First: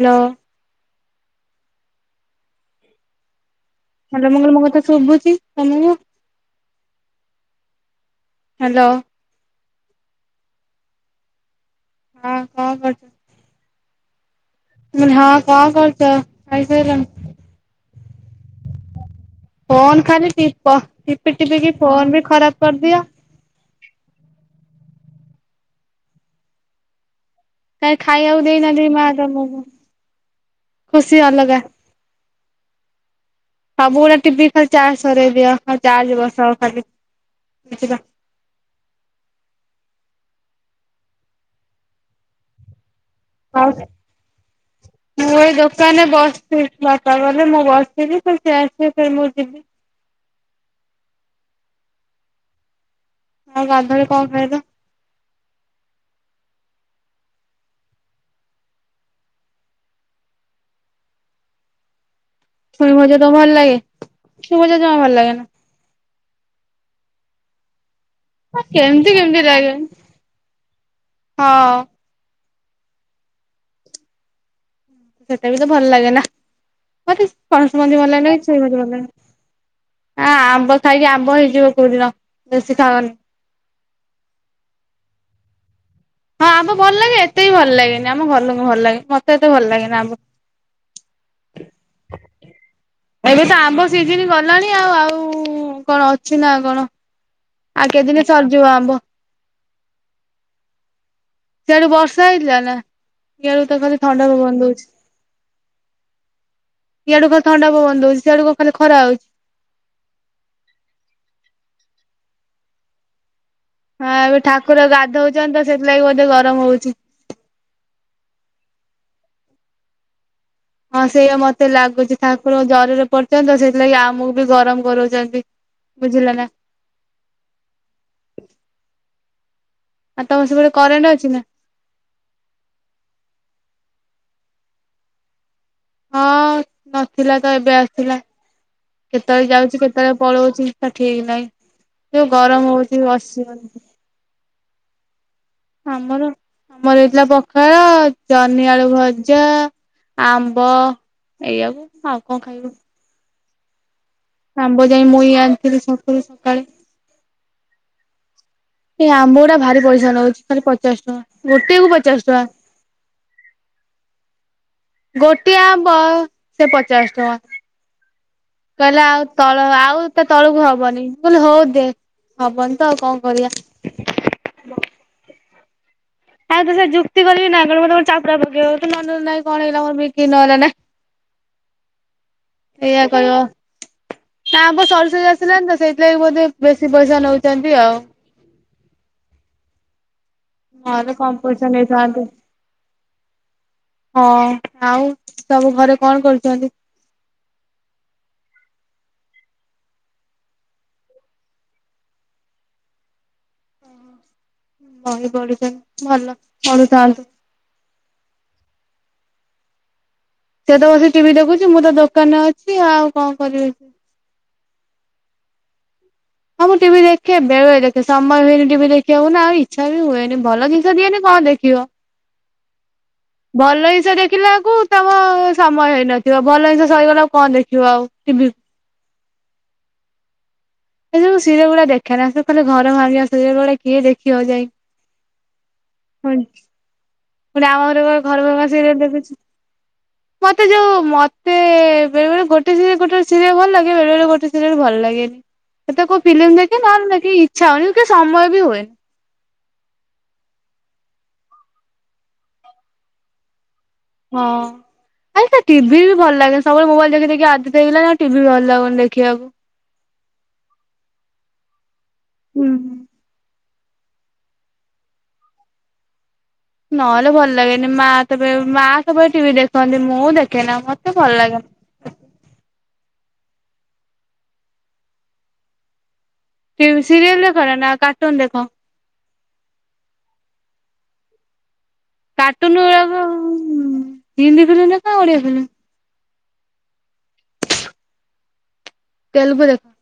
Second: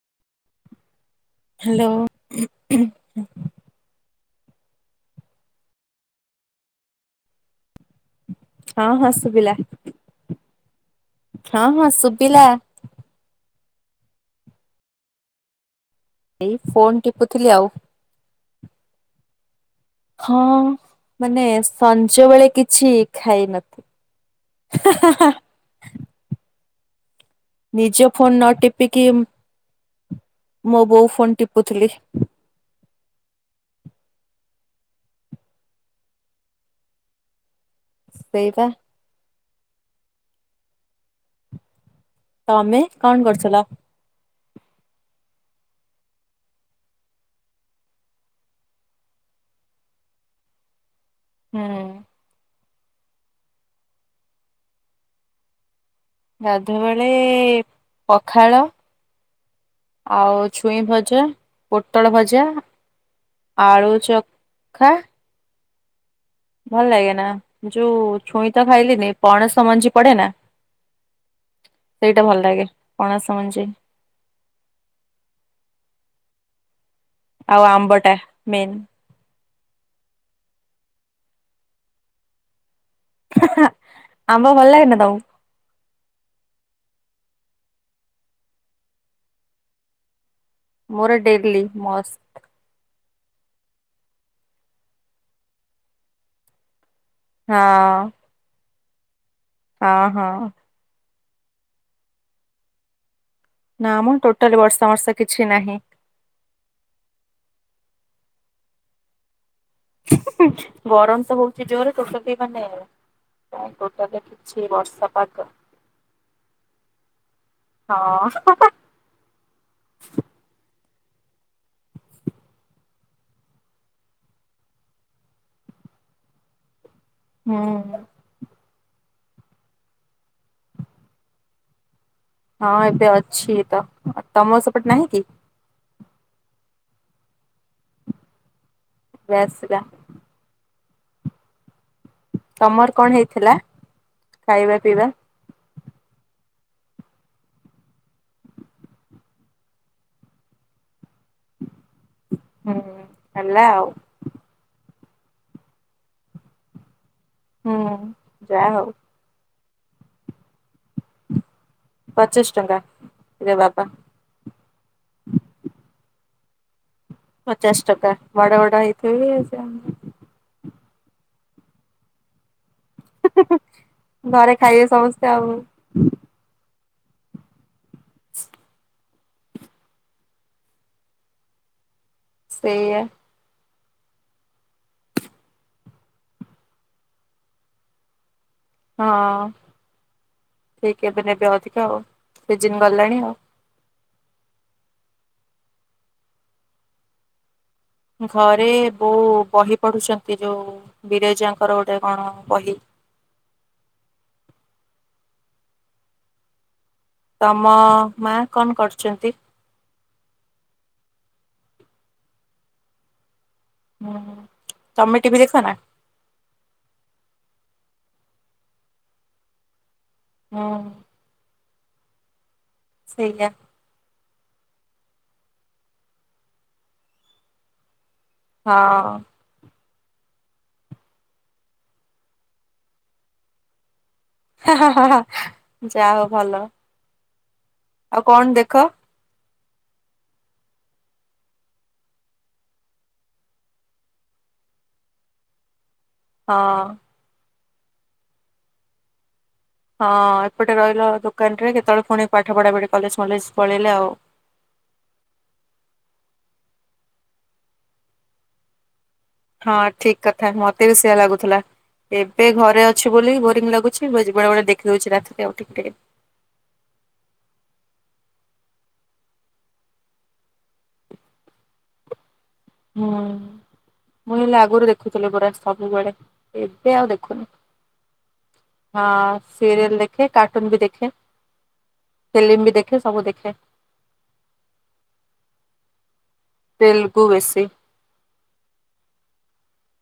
Hello. Hello. Hello ମୁଁ କହିଲି ମୋ କଥା ଶୁଭୁଚି ତମକୁ? ହ୍ୟାଲୋ ହଁ-ହଁ ଶୁବିଲା। ହଁ-ହଁ ସ୍ ହଁ କଁ କରୁ ମୁଁ [unintelligible] ହଁ କଁ କରୁଚ? ଏଇ ଫୋନ ଟିପୁଥିଲି ଆଉ। ଫୋନ ଖାଲି ହଁ ଟିପ ଟିପି ମାନେ ଟିପିକି ଫୋନ ବି ସଞ୍ଜ ବେଳେ ଖରାପ କିଛି କରିଦିଅ ଖାଇନ ହାଁ ହାଁ। କାଇଁ ନିଜ ଫୋନ ଖାଇବାକୁ ନ ଦେଇନାହାନ୍ତି ଟିପିକି ମା ତମକୁ ମୋ ବୋଉ ଖୁସି ଫୋନ ଅଲଗା। ଟିପୁଥିଲି। ସବୁ ଗୁଡ଼ା ଟିପିକି ଖାଲି ଚାର୍ଜ ସରେଇ ଦିଅ ଆଉ ଚାର୍ଜ ବସାଅ ଖାଲି ଟିପିବା ସେଇବା। ତମେ କଣ କରୁଥିଲ? ଆଉ ମୁଁ ଏଇ ଦୋକାନରେ ବସିଥିଲି ବାପା ଗଲେ ମୁଁ ବସିଥିଲି ତ ସେ ଆସିଲେ ଫେରେ ମୁଁ ଯିବି। ହୁଁ। ଆଉ ଗାଧୁଆ ବେଳେ କଣ ଖାଇଲ? ଗାଧୁଆବେଳେ ପଖାଳ ଆଉ ଛୁଇଁ ଭଜା ପୋଟଳ ଭଜା। ଛୁଇଁ ଭଜା ତମକୁ ଭଲ ଲାଗେ ଆଳୁ ଛୁଇଁ ଭଜା ଚଖା ଜମା ଭଲ ଲାଗେନା। ଭଲ ଲାଗେ ନା। ଯୋଉ ଛୁଇଁ ତ କେମିତି ଖାଇଲିନି କେମିତି ପଣସ ଲାଗେ ମଞ୍ଜି ପଡେନା ହଁ ସେଇଟା ଭଲ ଲାଗେ ପଣସ ମଞ୍ଜି। ସେଟା ବି ତ ଭଲ ଲାଗେ ନା। ମତେ ଆଉ ପଣସ ମଞ୍ଜି ଭଲ ଆମ୍ବଟା ଲାଗେନା କି ଛୁଇଁ ମେନ୍ ମଞ୍ଜି ଭଲ ଲାଗେନା। ଆ ଆମ୍ବ ଖାଇକି ଆମ୍ବ ହେଇଯିବ କୋଉଦିନ ବେଶୀ ଖାଅନି। ଆମ୍ବ ଭଲ ଲାଗେନା ତମକୁ? ହଁ ଆମ୍ବ ଭଲ ଲାଗେ ଏତେ ବି ଭଲ ଲାଗେନି ଆମ ଘର ଲୋକଙ୍କୁ ଭଲ ଲାଗେ ମତେ ଏତେ ଭଲ ଲାଗେନି ଆମ୍ବ। ମୋର ଡ଼େଲି ମସ୍ତ। ଏବେ ତ ଆମ୍ବ ସିଜିନି ଗଲାଣି ଆଉ ଆଉ କଣ ଅଛି ନା କଣ। ଆଉ ହଁ କେଇ ଦିନେ ସରିଯିବ ଆମ୍ବ। ହଁ ହଁ। ସେଆଡୁ ବର୍ଷା ହେଇଥିଲା ନା ଇଆଡଡୁ ତ ନା ଖାଲି ମ ଥଣ୍ଡା ଟୋଟାଲି ପବନ ବର୍ଷା ଦଉଛି। ବର୍ଷା କିଛି ନାହିଁ ଇଆଡ଼ୁ ଖାଲି ଥଣ୍ଡା ପବନ ଦଉଚି ସିଆଡୁ କଣ ଖାଲି ଖରା ହଉଛି? [unintelligible] ଗରମ ତ ହଉଛି ଜୋରେ ଶୋଷ ବି ମାନେ ହଁ ଟୋଟାଲି ଏବେ କିଛି ଠାକୁର ବର୍ଷା ପାଗ ଗାଧଉଚନ୍ତି ତ ସେଥିଲାଗି ବୋଧେ ଗରମ ହଉଛି। ହଁଅ [unintelligible] ହଁ ସେଇୟା ମତେ ଲାଗୁଚି ଠାକୁର ଜରରେ ପଡିଚନ୍ତିତ ସେଇଥିଲାଗି ଆମକୁ ବି ଗରମ କରଉଚନ୍ତି। ବୁଝିଲ ନା? ହଁ। ଆଉ ତମର ସେପଟେ କରେଣ୍ଟ ଅଛି ନା? ହଁ ଏବେ ଅଛି ତ ତମ ସେପଟେ ନାହିଁ କି? ହଁ ନଥିଲାତ ଏବେ ଆସିଲା ଏବେ କେତେବେଳେ ଆସିଲା ଯାଉଚି କେତେବେଳେ ପଳଉଚି। ତା ଠିକି ନାଇଁ ଯୋଉ ଗରମ ତମର ହଉଚି କଣ ବସି ହେଇଥିଲା ହୋଉନାଇ। ଖାଇବା ପିଇବା ଆମର ଆମର ହେଇଥିଲା ପଖାଳ ଜନ୍ନି ଆଳୁ ଭଜା ଆମ୍ବ ଏଇଆଉ ଆଉ କଣ ଖାଇବୁ। ହୁଁ ହେଲା ଆଉ। ଆମ୍ବ ଯାଇ ମୁଇ ଆଣିଥିଲି ଛକୁରୁ ସକାଳେ। ହୁଁ ଯାହା ହଉ। ଏ ଆମ୍ବ ଗୁଡା ଭାରି ପଇସା ନଉଚି ଖାଲି ପଚାଶ ଟଙ୍କା। ଗୋଟେ କୁ ପ ପଚିଶୀ ଟଙ୍କା ରେ ବାବା। ଗୋଟିଏ ଆମ୍ବ, ସେ ପଚାଶ ଟଙ୍କା, ପଚାଶ ଟଙ୍କା ବଡ ବଡ କହିଲା ଆଉ ହେଇଥିବେ ତଳ ଆଉ। ତା ତଳକୁ ହବନି, ମୁଁ କହିଲି ହଉ ଦେ ହବନି ତ ଆଉ କଣ କରିବା। ଘରେ ଖାଇବେ ସମସ୍ତେ ଆଉ। ତା ସହିତ ଯୁକ୍ତି କରିବିନା ଅନକଲ ମୋତେ ଗୋଟେ ଚାପୁଡ଼ା ପକାଇବ, ତୁ ନନେଲୁ ନାହିଁ କଣ ହେଇଗଲା। ମୋର ବିକିରି ନହେଲେ ନାଇଁ। ସେଇଆ ଏଇଆ କହବ। ନା ଆମ୍ବ ସରିସରି ଆସିଲାଣିିତ, ସେଇଥିପାଇଁ ବୋଧେ ବେଶୀ ପଇସା ନଉଚନ୍ତି ଆଉ। ହଁ ଠିକ୍ ନହେଲେ କେବେ କମ ଦେବେ ପଇସା ଅଧିକ ଆଉ, ନେଇଥାନ୍ତେ ସିଜିନୀ ଗଲାଣି ଆଉ। ହଁ ଆଉ, ସବୁ ଘରେ କଣ କରୁଛନ୍ତି? ଘରେ ବୋଉ ବହି ପଢୁଛନ୍ତି, ଯୋଉ ବିରଜାଙ୍କର ଗୋଟେ କଣ ବହି। ବହି ବଢୁଛନ୍ତି ଭଲ ପଢୁଥାନ୍ତୁ। ତମ, ମା କଣ କରୁଚନ୍ତି? ସେତ ବସି ଟିଭି ଦେଖୁଚି, ମୁଁ ତ ଦୋକାନରେ ଅଛି ଆଉ କଣ କରିବି। ହଁ ହ ତମେ ଟିଭିି ଦେଖନା। ହଁ ମୁଁ ଟିଭି ଦେଖେ, ବେଳେବେଳେ ଦେଖେ ସମୟ ହୁଏନି। ଟିଭି ଦେଖିବାକୁ ନା ଆଉ ଇଚ୍ଛା ବି ହୁଏନି, ହୁଁ ଭଲ ଜିନିଷ ଦିଏନୀ। କଣ ଦେଖିବ। ସେଇଆ। ଭଲ ଜିନିଷ ଦେଖିଲା ବେଳକୁ ତମକୁ ସମୟ ହେଇନଥିବ, ଭଲ ଜିନିଷ ସରିଗଲା ଆଉ କଣ ଦେଖିବ ଟିଭିକୁ। ହଁ। ସେ ସବୁ ସିରିଏଲ ଗୁଡା ଦେଖେନା, ସେ ଖାଲି ଘର ଭାଙ୍ଗିବା ସିରିଏଲ ଗୁଡ଼ା କିଏ ଦେଖିିବା ଯାଇ, ଯା ହଉ ହୁଁ। ଭଲ। ପଣି ଆମର ବା ଆଉ କଣ ଘରଭଙ୍ଗା ଦେଖ? ସିରିଏଲ ଦେଖୁଛି। ମତେଯୋଉ ମତେ ବେଳେବେଳେ ଗୋଟେ ସିରିଏଲ ଗୋଟେ ସିରିଏଲ ଭଲ ଲାଗେ, ବେଳେ ବଳେ ଗୋଟେ ସିରିଏଲ ଭଲ ଲାଗେନି। ଏତେ କୋଉ ଫିଲ୍ମ ହଁ ଦେଖେ ନହେଲେ ନାଇଁ କିଛି ଇଚ୍ଛା ହୁଏନି କି ସମୟ ବିୁ ହୁଏନି। ହଁ, ଏପଟେ ରହିଲ ଦୋକାନରେ କେତେବେଳେ ପୁଣିି ପାଠ ପଢାପଢି କଲେଜ ଫଲେଜ ପଳେଇଲେ ଆଉ। ହଁ। ଆଗେତ ଟିଭିବି ଭଲ ଲାଗେ, ସବୁବେଳେ ମୋବାଇଲି ଦେଖିଦେଖି ଆଦତ ହେଇଗଲାଣି, ଟିଭି ବି ଭଲ ଲାଗୁନି ଦେଖିବାକୁ। ହଁ ଠିକ୍ କଥା ମତେ ବି ସେଇଆ ଲାଗୁଥିଲା। ଏବେ ଘରେ ଅ ଛି ବୋଲି ବୋରିଙ୍ଗ ଲାଗୁଚି, ବେଳେବେଳେ ଦେଖି ଦଉଚି ରାତିରେ ଉଠିକି ଟିକେ। ନହେଲେ ଭଲ ଲାଗେନି। ମା ତ ବେ ମା ସବୁବେଳେ ଟିଭି ଦେଖନ୍ତି ମୁଁ ଦେଖେନା ମତେ ଭଲ ଲାଗେନା। ହୁଁ, ମୁଁ ହେଲେ ଆଗରୁ ଦେଖୁଥିଲି ପୁରା ସବୁବେଳେ। ସି ଏବେ ଆଉ ସିରିଏଲ ଦେଖୁନି। ଦେଖନା, ନା କାର୍ଟୁନ ଦେଖ? ହଁ ସିରିଏଲ୍ ଦେଖେ, କାର୍ଟୁନ ବି ଦେଖେ। ଫିଲ୍ମ ବି କାର୍ଟୁନ୍ ଦେଖେ ସବୁ ଗୁରାକ, ଦେଖେ। ହୁଁ ହିନ୍ଦୀ ଫିଲ୍ମ୍ ଦେଖ ନା ଓଡିଆ ଫିଲ୍ମ୍? ତେଲୁଗୁ ବେଶି। ତେଲୁଗୁ ଦେଖ।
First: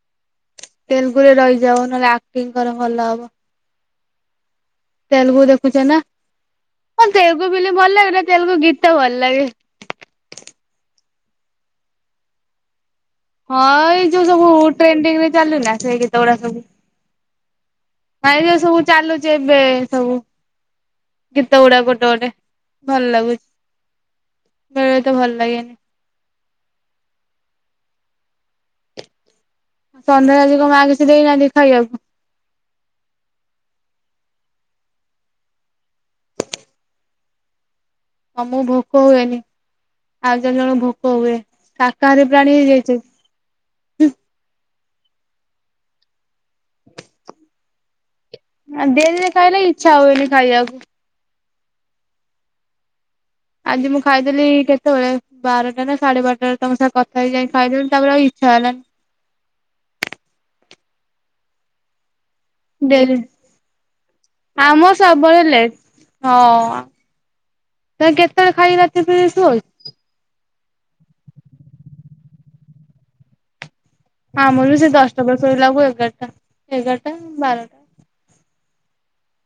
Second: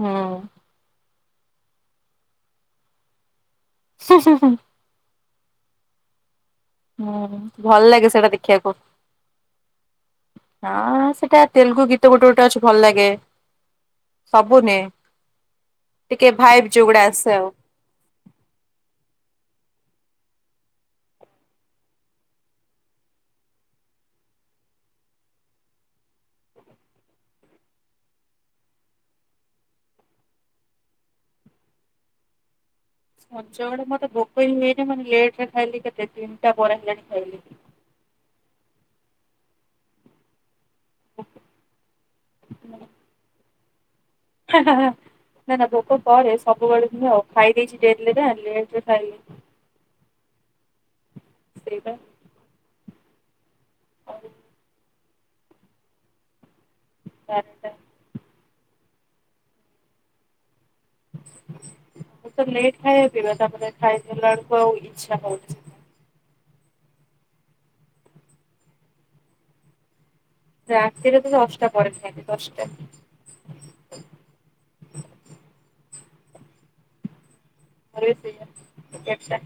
ହଁ। ତେଲୁଗୁ ରେ ରହିଯାଅ, ନହଲେ ଆକ୍ଟିଙ୍ଗ୍ କର ଭଲ ହବ। ହୁଁ ହୁଁ ହୁଁ। ତେଲୁଗୁ ଦେଖୁଛ ନା, ହଁ ହୁଁ ତେଲୁଗୁ ଫିଲ୍ମ୍ ଭଲ ଲାଗେ ନା ସେଇଟା ତେଲୁଗୁ ଦେଖିବାକୁ ଗୀତ ଭଲ ଲାଗେ? ହଁ, ସେଇଟା ତେଲୁଗୁ ଗୀତ ଗୋଟେ ଗୋଟେ ଅଛି ଭଲ ଲାଗେ। ହଁ, ଏଇ ଯୋଉ ସବୁ ଟ୍ରେଣ୍ଡିଙ୍ଗ୍ ରେ ଚାଲେନା ସେ ଗୀତ ଟିକେ ଗୁଡା ସବୁ। ଭାଇବ ଯୋଉଗୁଡା ଆସେ ଆଉ। ନାଇଁ ଯେ ସବୁ ଚାଲୁଛି ଏବେ ସବୁ। ଗୀତ ଗୁଡା ଗୋଟେ ଗୋଟେ ଭଲ୍ ଲାଗୁଛି। ବେଳେ ବେଳେ ତ ଭଲ୍ ଲାଗେନି। ଆଉ ସନ୍ଧ୍ୟାଏଳେ ଆଜି କଁ ମାଆ କିଛି ଦେଇନାହାଁନ୍ତି ଖାଇଆକୁ? ସଞ୍ଜ ବେଳେ ମତେ ଭୋକ ହିଁ ହୁଏନି ମାନେ ଲେଟ୍ ରେ ଖାଇଲି କେତେ ତିନ୍ଟା ପରେ ହେଲାଣି ଖାଇଲି। ଅମୁକୁ ଭୋକ ହୁଏନି ଆଉ ଜଣ ଜଣଙ୍କୁ ଭୋକ ହୁଏ ସାକାହାରୀ ପ୍ରାଣୀ ହେଇଯାଇଛ କି? ହାଃ ହାଃ ହାଃ ନା ନା ଭୋକ କରେ ସବୁବେଳେ ନୁହେଁ ଅ ଖାଇ ଦେଇଛି ଡେରି ନାଁ ଲେଟ୍ ରେ ଖାଇଲି। ଫେରେ ଇଚ୍ଛା ହୁଏନି ଖାଇଆକୁ। ତ୍ରେ ପା। ଆଜି ମୁଁ ଆଉ ଖାଇଦେଲି କେତେବେଳେ ବାରଟା ନା ସାଢେ ବାରଟାରେ ତମ ସାଙ୍ଗେ କଥା ହେଇ ଯାଇ ବାରଟା ଖାଇଦେଲିି ତାପରେ ଆଉ ଇ ଇଚ୍ଛା ହେଲାନି। ଏତେ ଲେଟ୍ ଖାଇବା ଡେରି ପିଇବା ତାପରେ ଖାଇ ସାରିଲାଏଳୁକୁ ଆଉ ଆମର ଇଚ୍ଛା ସବୁବେଳେ ହୋଉଚି। ଲେଟ୍ ହଁ ତମେ କେତେବେଳେ ଖାଇକି ରାତି ପିଇ ସୁଅ କି? ରାତିରେ ତ ଦଶ୍ଟା ପରେ ଖାଏ ଦଶ୍ଟା। ହଁ ଆମର ବି ସେଇ ଦଶ୍ଟା ପରେ ଶୋଇଲାକୁ ଏଗାର୍ଟା, ଏଗାର୍ଟା ବାରଟା। ଆମରି ବି ସେଇୟା ଏଗାର୍ଟା।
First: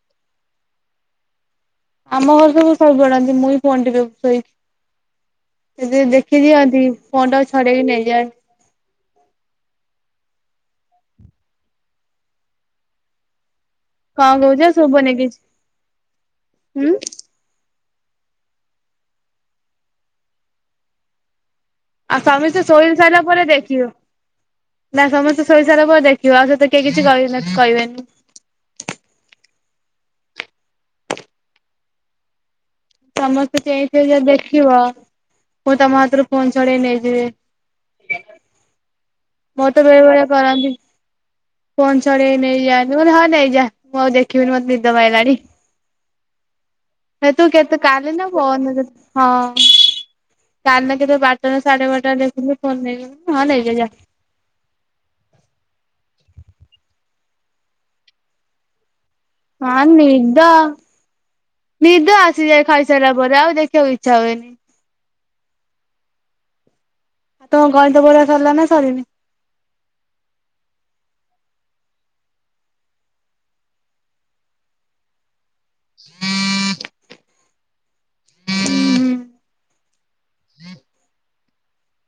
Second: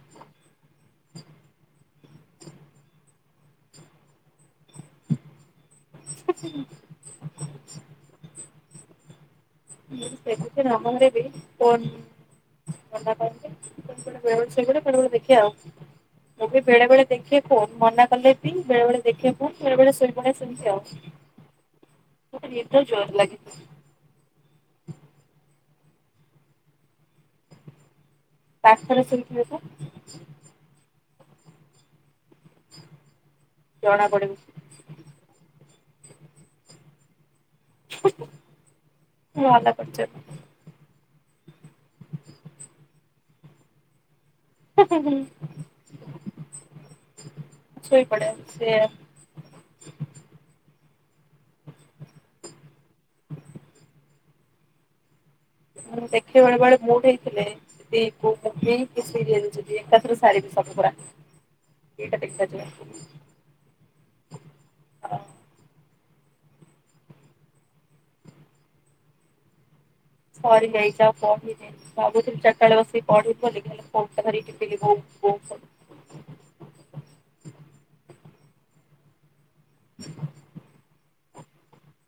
ଆମ ଘରେ ସବୁ ସବୁ ଶୋଇପଡନ୍ତି ମୁଁ ହିଁ ଫୋନ୍ ଟି ଦେଖୁଛି ଶୋଇକି। ସେ ଜିଏ ଦେଖି ଦିଅନ୍ତି ଫୋନ୍ ଟା କୁ ଛଡେଇକି ନେଇଯାନ୍ତି। ମୁଁ ବି ସେଖୁଛି ଆମ ଘରେ ବି ଫୋନ୍ ମନା କରନ୍ତି। [inaudible] ବେଳେ କଣ ବେଳେ କହୁଛ ଶୋଇପଡେ ଆଉ ବେଳେ ବେଳେ ଶୁଭୁନି କିଛି ହୁଁ ଦେଖେ ଆଉ। ଫୋନ୍ ମନା କଲେ ବି ବେଳେ ବେଳେ ଦେଖେ ଫୋନ୍, ବେଳେ ବେଳେ ଶୋଇପଡେ ସେମ୍ତି ଆଉ। ଆଉ ମତେ ସମିସ୍ତେ ନିଦ ଶୋଇ ଜୋର ସାଇଲା ଲାଗେ ପରେ ଦେଖିବ, ନା ସମସ୍ତେ ଶୋଇ ଇଚ୍ଛା ରେ ହବ ଦେଖିବ ଆଉ ସେତ କେଇ କିଛି କଇନ କଇବେନି। ପାଖରେ ଶୁନ୍ ଥୁବେତ? ସମସ୍ତେ ଚେଇଁ ଥିବେ ଜଣା ଯେଦି ପଡିବ। ଦେଖିବ ପୁଣି ତମ ହାତରୁ ଫୋନ୍ ଚଡେଇ ନେଇଯିବେ। ହୁଁ ହୁଁ। ମୋର ତ ବେଳେ ବେଳେ କରନ୍ତି। ଫୋନ୍ ଛଡ଼େଇ ନେଇଯାଆନ୍ତି ମୁଁ କଇନି ହଁ ନେଇଯା ମୁଁ ଆଉ ଦେଖିବିନି ମତେ ନିଦ ମାଇଲାଣି। ସେତୁ କେତେ କାଲି ଶୋଇପଡେ ନା ଫଅର୍ ସେ ଦିନ ସେତୁ ହଁ। କାଲି ନା କେତେବେଳେ ବାର୍ଟା ନା ସାଢେ ବାର୍ଟା ରେ ଦେଖୁଥିଲି ଫୋନ୍ ନେଇଗଲେ ମୁଁ କଇଲି ହଁ ନେଇଯା ଯାଆ। ମୁଁ ଦେଖିବାର କୁଆଡେ ମୁଡ୍ ହେଇଥିଲେ ଏ କୋଉ ମୁଭି କି ସିରିଏଲ୍ ହଁ ନିଦ, ନିଦ ଦିଟା ତିନିଟା ଆସିଯାଏ ଯାଏ। ଖାଇସାଇଲା ପରେ ଆଉ ଦେଖିଆକୁ ଇଚ୍ଛା ହୁଏନି। ଆଉ ତମ ଗଣିତ ପଢ଼ା ସରିଲା ନା ସରିନି? ସରି ଯାଇଛି ଆଉ ପଢିନେଇଁ। ଭାବୁଥିଲି ଚାର୍ଟା ବେଳେ ବସିକି ପଢିବି ବୋଲିକି ହେଲେ ଫୋନ୍ ଟା ଧରିକି ଟିପିଲି [inaudible] [unintelligible] [inaudible] [unintelligible]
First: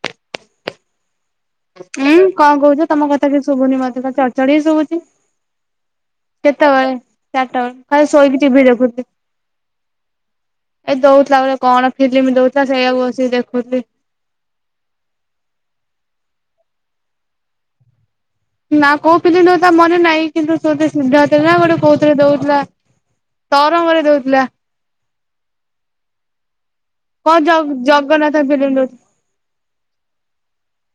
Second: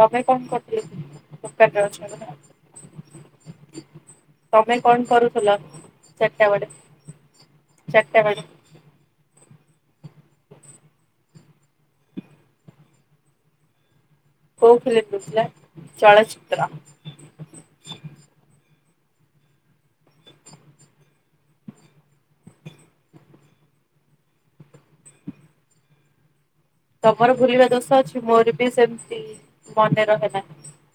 ତମେ କଣ୍ କରୁଥିଲ କି? ଦୋକାନରେ ଅଛ ଉଁ ବୋଧେ କଁ କୋଉଚ ତମ କଥା କିଛି ଶୁଭୁନି ମତେ ଚଡ୍ ଚଡ୍ ହିଁ ଶୁଭୁଛି। କରୁଥୁଲ କେତେବେଳେ ଚାରିଟା ବେଳେ ମୁଁ ଖାଲି ଚାରିଟା ଶୋଇକି ବେଳେ ଟିଭି ଦେଖୁଥିଲି। ଏ ଦୋଉଥିଲା ଗୋଟେ କଣ ଫିଲିମି ଦୋଉଥିଲା ସେଇଆକୁ ବସିକି ଦେଖୁଥିଲି। କୋଉ ଫିଲିମ୍ ଦୋଉଥିଲା? ନା କୋଉ ଫିଲିମ୍ ଦୋଉଥିଲା ମନେ ନାହିଁ କିନ୍ତୁ ଶୁଦ୍ଧିସ୍ନିଗ୍ଧା ଥିଲା ଗୋଟେ କୋଉଥିରେ ଦୋଉଥୁଲା। ତରଙ୍ଗରେ ଦଉଥିଲା। ତମର କଣ ଭୁଲିବା ଦୋଷ ଅଛି ଜଗନ୍ନାଥ ମୋର ଫିଲ୍ମ ବି ଦଉଥିଲା। ସେମିତି ମନେ ରହେନା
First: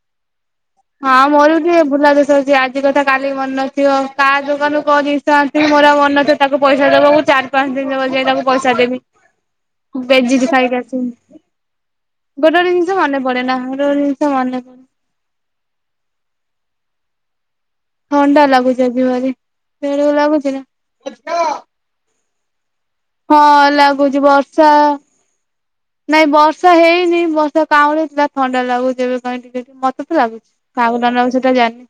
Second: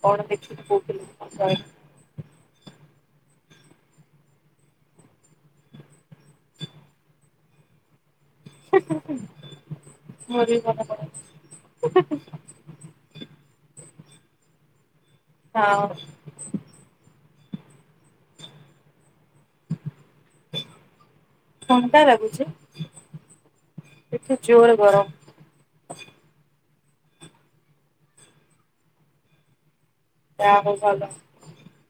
କଣ ଦେଖିନି କୋଉ ଫିଲ୍ମ ହଁ କଣ ମୋର ବି ରହିଲା। ଟିକେ ଭୁଲା ଦୋଷ ଅଛି ଆଜି କଥା କାଲି କି ମନ ନଥିବ କାହା ଦୋକାନରୁ କଣ ଜିନିଷ ଆଣିିଥିବି ମୋର ଆଉ ମନ ନଥିବ ତାକୁ ପଇସା ଦବାକୁ ଚାରି, ପାଞ୍ଚ ଦିନ [unintelligible] ଯାଇ ତାକୁ। ପଇସା ଦେବି ମୋର ବେଜିିତ ବି ଖାଇକି ମନେ ପଡେ ଆସିମ୍। ଗୋଟେ ଗୋଟେ ଜିନିଷ ମନେ ପଡେନା ଗୋଟେ ଗୋଟେ ଜିନିଷ ମନେ ପ ହଁ। ଥଣ୍ଡା ଲାଗୁଛି ଆଜି ଭାରି [unintelligible] ଲାଗୁଛି ନା। ଥଣ୍ଡା ଲାଗୁଛି। ହଁ ଲାଗୁଛି ଏଠି ବର୍ଷା। ଜୋର ଗରମ ନାଇଁ ବର୍ଷା ହେଇନି ବର୍ଷା କାଉଁଳି ଥିଲା ଥଣ୍ଡା ଲାଗୁଛି ଏବେ ପାଇଁ ଟିକେ ଟିକେ ମ ତତେ ଲାଗୁଛି ଯାହା ହଉ କାହାକୁ ଭଲ ଥଣ୍ଡା ଲାଗୁଚି ସେଟା ଜାଣିନି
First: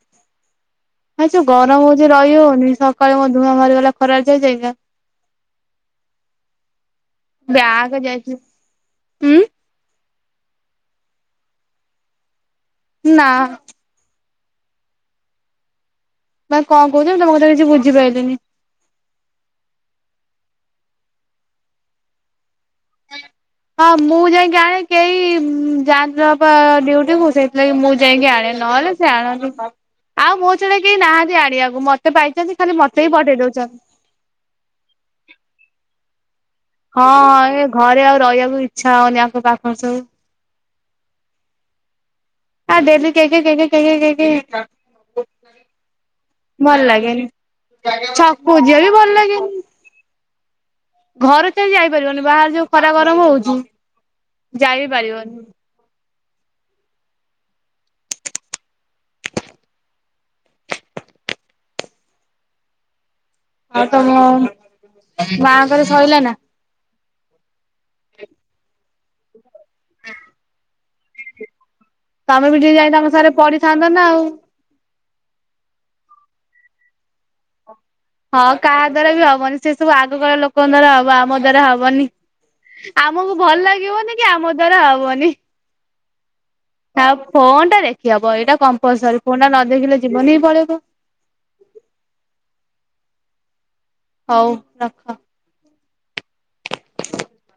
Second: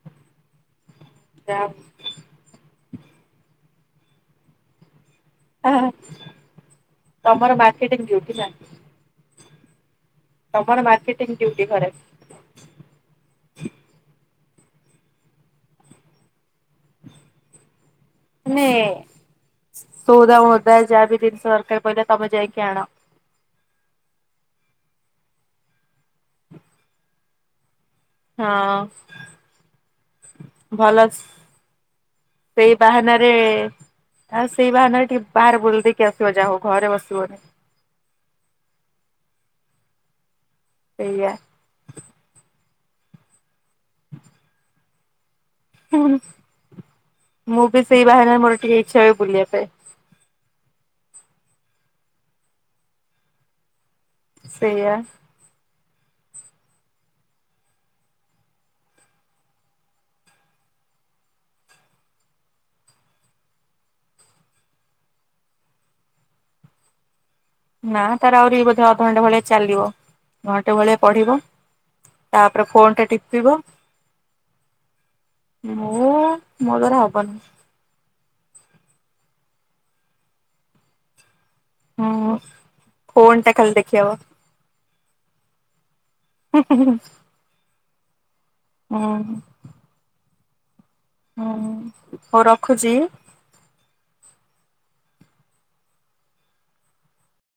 ଆଉ ଯୋଉ ଯାହା ଗରମ ଯଉ ରହିହଉନି ସକାଳୁ ମୋ ଧୂଆଁ ବାହାରିଗଲା ଖରାରେ ଯାଇ ଯାଇକା। ଆ ତମର ବ୍ୟାଗ ମାର୍କେଟ [unintelligible] ଥିଲା। ଯାଇଥିଲି ଉଁ ତମର ମାର୍କେଟ [unintelligible] ଘରେ। ନା। ତମେ କଣ କହୁଚ? ମୁଁ ତମ କଥା କିଛି ବୁଝିପାଇଲିନି। ନେ ସଉଦା ମଉଦା ଯାହା ବି ଜିନିଷ ଦରକାର ପଡିଲେ ତମେ ଯାଇକି ଆଣ। ହଁ ମୁଁ ଯାଇକି ଆଣେ କେହି ଉଁ ଯାଆନ୍ତି ପା ଡିଉଟି ମୁଁ ସେ [unintelligible] ମୁଁ ଯାଇକି ଆଣେ ହଁ ନହେଲେ ସେ ଆଣନ୍ତି। ଆଉ ମୋ ଛଡା ଭଲ କେହି ନାହାନ୍ତି ଆଣିବାକୁ ମତେ ପାଇଛନ୍ତି ସେଇ ଖାଲି ମତେ ହି ବାହାନାରେ ପଠେଇ ଦଉଛନ୍। ଆଉ ସେଇ ବାହାନରେ ଟିକେ ବାହାରେ ବୁଲ ଦେଇ କି ଆସିବ ଯାଅ ଘରେ। ବସିବନି ହଁଁ ଏ ଘରେ ଆଉ ରହିବାକୁ ଇଚ୍ଛା ହଉନି ଆଙ୍କ ପାଖରେ ସବୁ। ସେଇଆ। ଆ ଡେଲି କେଁ କେଁ କେଁ କେଁ କେଁ କେଁ କେଁ କେଁ [unintelligible] ଭଲ ଲାଗେନି ମୁଁ ବି ସେଇ ବାହାନାରେ ମୋର ଛକକୁ ବି ଟିକେ ଯିଆ ବି ଇଚ୍ଛା ହୁଏ ଭଲ ବୁଲିବା ଲାଗେନି। ପାଇଁ ଘରେ ତ ଯାଇପାରିବନି ବାହାରେ ଯୋଉ ଖରା, ଗରମ ହଉଛି ଯାଇ ବି ସେଇଆ ପାରିବନି। ଆଉ ତମ ମା ଙ୍କର ସଇଲା ନା। ନା ତାର ଆହୁରି ବୋଧେ ଅଧଘଣ୍ଟା ଭଳିଆ ଚାଲିବ ଘଣ୍ଟେ ଭଳିଆ ପଢିବ। ତମେ ବି ତାପରେ ଟିକେ ଫୋନ ଯାଇ ଟା ତାଙ୍କ ସାଙ୍ଗରେ ଟିପିବ ପଢିଥାନ୍ତ ନା ଆଉ। ମୁଁ ମୋ ଦ୍ଵାରା ହବନି। ହଁ କାହା ଦ୍ଵାରା ବି ହବନି ସେ ସବୁ ଆଗ କାଳ ଲୋକଙ୍କ ଦ୍ୱାରା ହବ ଆମ ଦ୍ଵାରା ହ ବନି ହୁଁ। ଆମକୁ ଫୋନ୍ ଟା ଭଲ ଖାଲି ଦେଖିହବ ଲାଗିବନି କି ଆମ ଦ୍ଵାରା ହବନି। ହୁଁ ଆଉ ଫୋନଟା ଦେଖିହବ ଏଇଟା ହୁଁ କମ୍ପଲସରୀ ଫୋନଟା ନ ଦେଖିଲେ ଜୀବନ ହିଁ ପଳେଇବ। ହୁଁ ହଉ ରଖୁଛି। ହଉ ରଖ।